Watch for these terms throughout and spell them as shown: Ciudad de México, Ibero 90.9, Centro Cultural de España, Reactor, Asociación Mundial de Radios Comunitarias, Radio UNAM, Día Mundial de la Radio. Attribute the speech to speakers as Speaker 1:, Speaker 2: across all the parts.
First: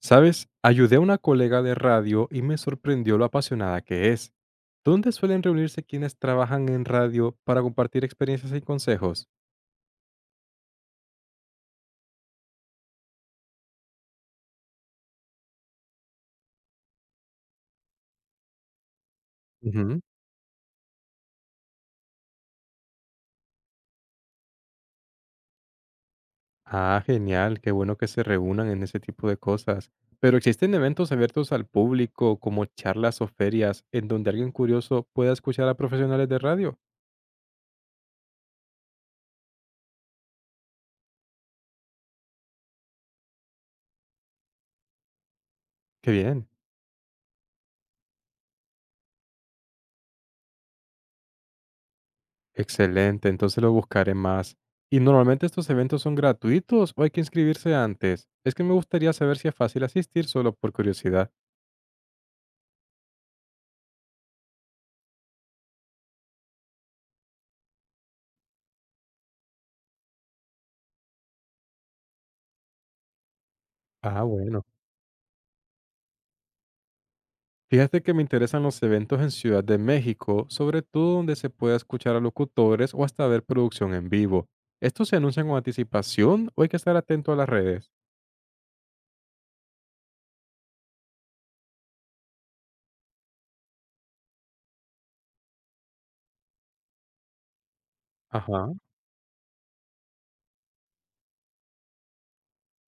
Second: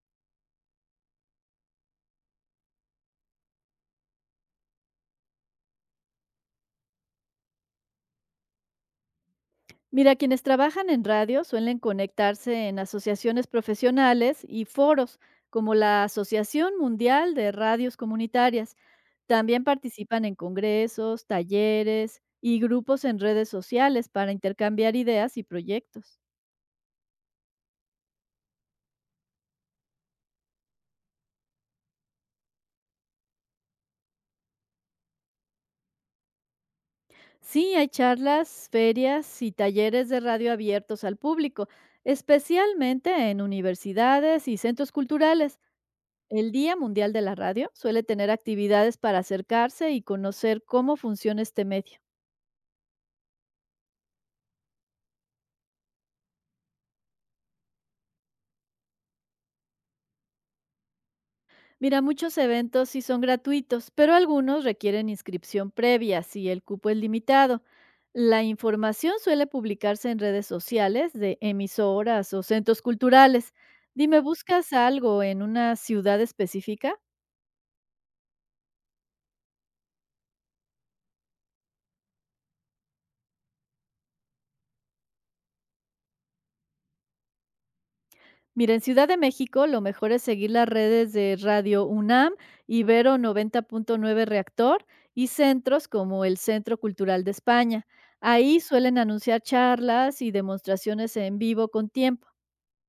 Speaker 1: ¿Sabes? Ayudé a una colega de radio y me sorprendió lo apasionada que es. ¿Dónde suelen reunirse quienes trabajan en radio para compartir experiencias y consejos?
Speaker 2: Mira, quienes trabajan en radio suelen conectarse en asociaciones profesionales y foros, como la Asociación Mundial de Radios Comunitarias. También
Speaker 1: Ujú.
Speaker 2: participan en congresos, talleres y grupos en redes sociales para intercambiar ideas y proyectos.
Speaker 1: Ah, genial, qué bueno que se reúnan en ese tipo de cosas. Pero existen eventos abiertos al público, como charlas o ferias, en donde alguien curioso pueda escuchar a profesionales de radio.
Speaker 2: Sí, hay charlas, ferias y talleres de radio abiertos al público, especialmente en universidades y centros culturales.
Speaker 1: Qué bien.
Speaker 2: El Día Mundial de la Radio suele tener actividades para acercarse y conocer cómo funciona este medio.
Speaker 1: Excelente, entonces lo buscaré más. ¿Y normalmente estos eventos son gratuitos o hay que inscribirse antes? Es que me gustaría saber si es fácil asistir solo por curiosidad.
Speaker 2: Mira, muchos eventos sí son gratuitos, pero algunos requieren inscripción previa si el cupo es limitado. La información suele publicarse en redes sociales de emisoras o centros culturales. Dime,
Speaker 1: Ah, bueno.
Speaker 2: ¿buscas algo en una ciudad específica?
Speaker 1: Fíjate que me interesan los eventos en Ciudad de México, sobre todo donde se pueda escuchar a locutores o hasta ver producción en vivo. ¿Estos se anuncian con anticipación o hay que estar atento a las redes?
Speaker 2: Mira, en Ciudad de México lo mejor es seguir las redes de Radio UNAM, Ibero 90.9 Reactor y centros como el Centro Cultural de España. Ahí
Speaker 1: Ajá.
Speaker 2: suelen anunciar charlas y demostraciones en vivo con tiempo.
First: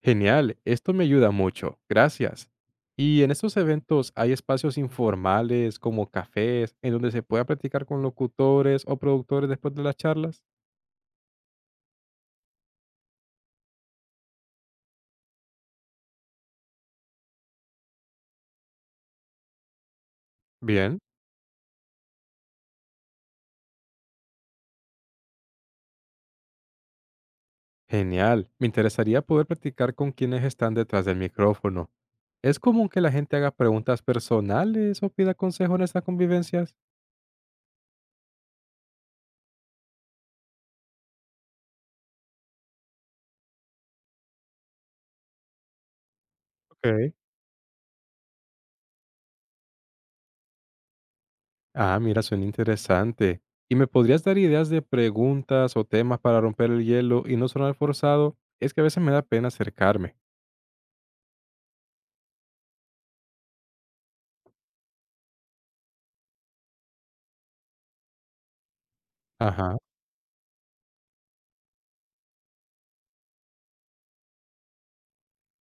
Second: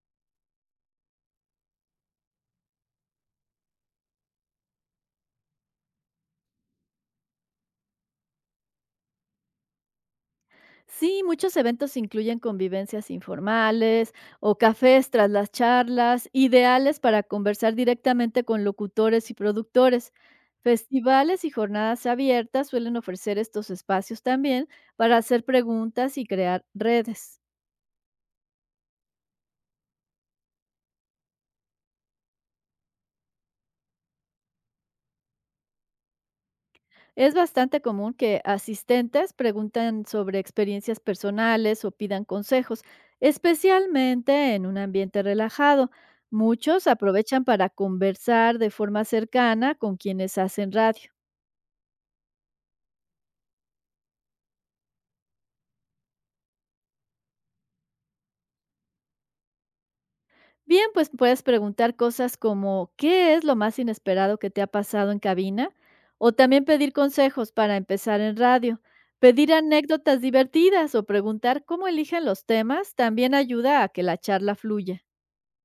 Speaker 1: Genial, esto me ayuda mucho, gracias. ¿Y en estos eventos hay espacios informales como cafés en donde se pueda platicar con locutores o productores después de las charlas?
Speaker 2: Sí, muchos eventos incluyen convivencias informales o cafés tras las charlas, ideales para conversar directamente con locutores y productores.
Speaker 1: Bien,
Speaker 2: Festivales y jornadas abiertas suelen ofrecer estos espacios también para hacer preguntas y crear redes.
Speaker 1: genial. Me interesaría poder platicar con quienes están detrás del micrófono. ¿Es común que la gente haga preguntas personales o pida consejo en estas convivencias?
Speaker 2: Es bastante común que asistentes pregunten sobre experiencias personales o pidan consejos, especialmente en un ambiente relajado. Muchos
Speaker 1: Ok.
Speaker 2: aprovechan para conversar de forma cercana con quienes hacen radio.
Speaker 1: Ah, mira, suena interesante. ¿Y me podrías dar ideas de preguntas o temas para romper el hielo y no sonar forzado? Es que a veces me da pena acercarme.
Speaker 2: Bien, pues puedes preguntar cosas como ¿qué es lo más inesperado que te ha pasado en cabina? O también pedir consejos para empezar en radio. Pedir
Speaker 1: Ajá.
Speaker 2: anécdotas divertidas o preguntar cómo eligen los temas también ayuda a que la charla fluya.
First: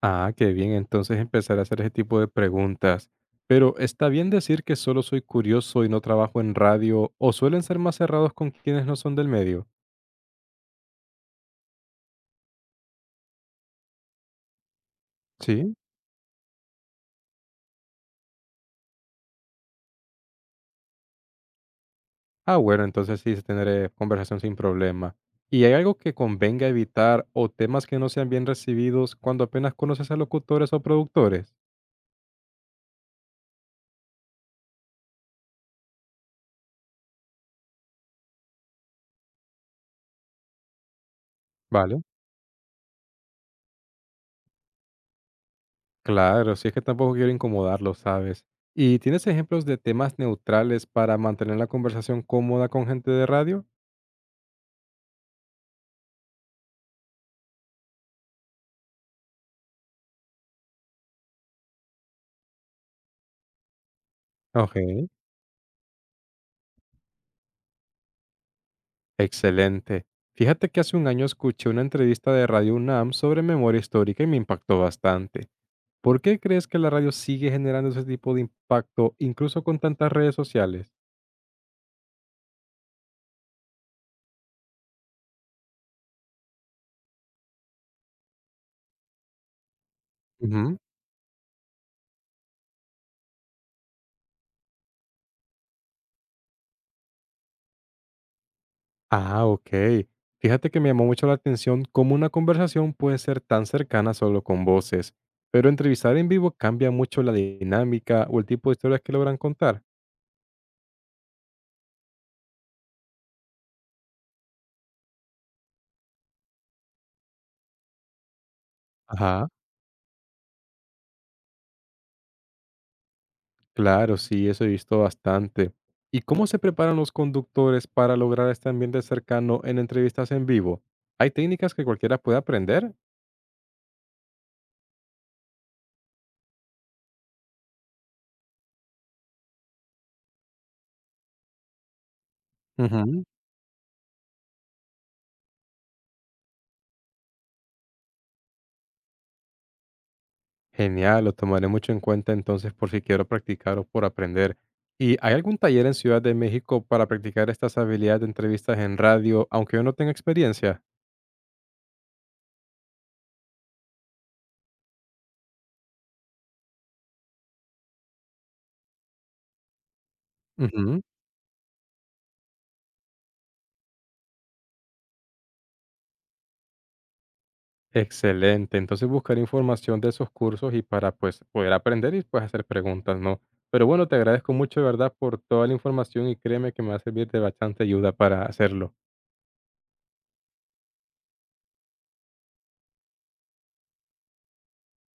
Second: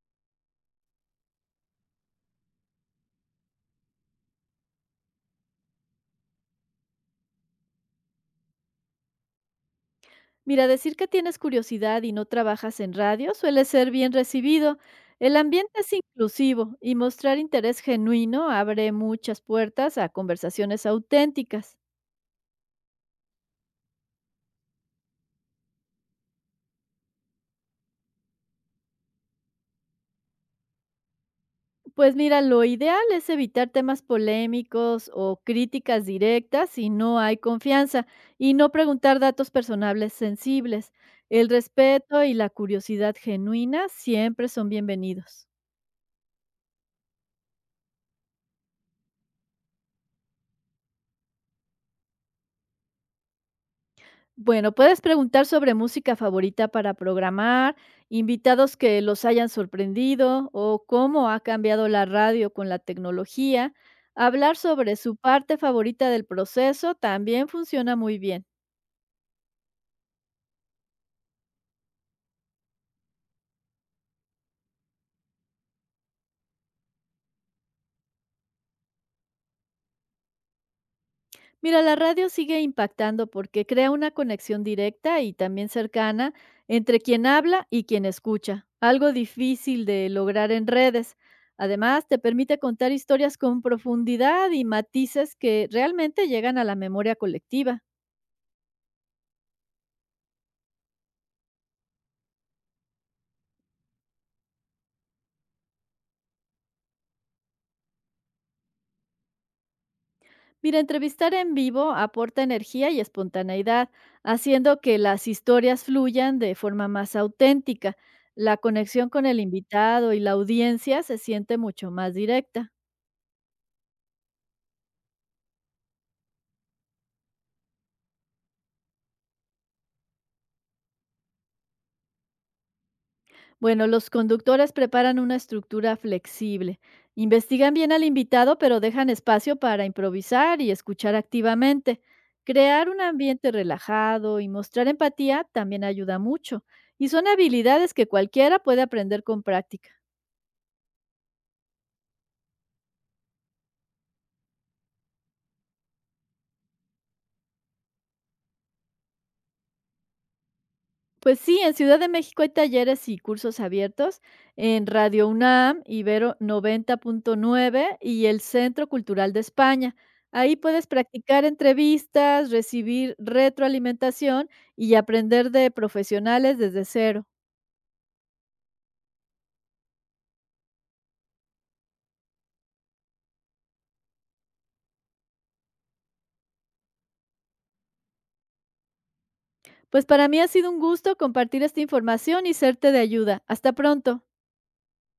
Speaker 1: Ah, qué bien, entonces empezar a hacer ese tipo de preguntas. Pero ¿está bien decir que solo soy curioso y no trabajo en radio o suelen ser más cerrados con quienes no son del medio?
Speaker 2: Mira, decir que tienes curiosidad y no trabajas en radio suele ser bien recibido. El ambiente
Speaker 1: Sí.
Speaker 2: es inclusivo y mostrar interés genuino abre muchas puertas a conversaciones auténticas.
Speaker 1: Ah, bueno, entonces sí, tendré conversación sin problema. ¿Y hay algo que convenga evitar o temas que no sean bien recibidos cuando apenas conoces a locutores o productores?
Speaker 2: Pues mira, lo ideal es evitar temas polémicos o críticas directas si no hay confianza y no preguntar datos personales sensibles. El
Speaker 1: Vale.
Speaker 2: respeto y la curiosidad genuina siempre son bienvenidos.
Speaker 1: Claro, si es que tampoco quiero incomodarlos, ¿sabes? ¿Y tienes ejemplos de temas neutrales para mantener la conversación cómoda con gente de radio?
Speaker 2: Bueno, puedes preguntar sobre música favorita para programar, invitados que los hayan sorprendido o cómo ha cambiado la radio con la tecnología. Hablar sobre
Speaker 1: Ok.
Speaker 2: su parte favorita del proceso también funciona muy bien.
Speaker 1: Excelente. Fíjate que hace un año escuché una entrevista de Radio UNAM sobre memoria histórica y me impactó bastante. ¿Por qué crees que la radio sigue generando ese tipo de impacto incluso con tantas redes sociales?
Speaker 2: Mira, la radio sigue impactando porque crea una conexión directa y también cercana entre quien habla y quien escucha, algo difícil de lograr en
Speaker 1: Ujú.
Speaker 2: redes. Además, te permite contar historias con profundidad y matices que realmente llegan a la memoria colectiva.
Speaker 1: Ah, ok. Fíjate que me llamó mucho la atención cómo una conversación puede ser tan cercana solo con voces, pero entrevistar en vivo cambia mucho la dinámica o el tipo de historias que logran contar.
Speaker 2: Mira, entrevistar en vivo aporta energía y espontaneidad, haciendo que las historias fluyan de forma más auténtica. La conexión con el
Speaker 1: Ajá.
Speaker 2: invitado y la audiencia se siente mucho más directa.
Speaker 1: Claro, sí, eso he visto bastante. ¿Y cómo se preparan los conductores para lograr este ambiente cercano en entrevistas en vivo? ¿Hay técnicas que cualquiera puede aprender?
Speaker 2: Bueno, los conductores preparan una estructura flexible. Investigan bien al invitado, pero dejan espacio para improvisar y escuchar activamente. Crear un
Speaker 1: Ujú.
Speaker 2: ambiente relajado y mostrar empatía también ayuda mucho. Y son habilidades que cualquiera puede aprender con práctica.
Speaker 1: Genial, lo tomaré mucho en cuenta entonces por si quiero practicar o por aprender. ¿Y hay algún taller en Ciudad de México para practicar estas habilidades de entrevistas en radio, aunque yo no tenga experiencia?
Speaker 2: Pues sí, en Ciudad de México hay talleres y cursos abiertos en Radio UNAM, Ibero 90.9 y el Centro Cultural de España. Ahí puedes
Speaker 1: Ujú.
Speaker 2: practicar entrevistas, recibir retroalimentación y aprender de profesionales desde cero.
Speaker 1: Excelente. Entonces buscar información de esos cursos y para pues poder aprender y pues hacer preguntas, ¿no? Pero bueno, te agradezco mucho de verdad por toda la información y créeme que me va a servir de bastante ayuda para hacerlo.
Speaker 2: Pues para mí ha sido un gusto compartir esta información y serte de ayuda. Hasta pronto.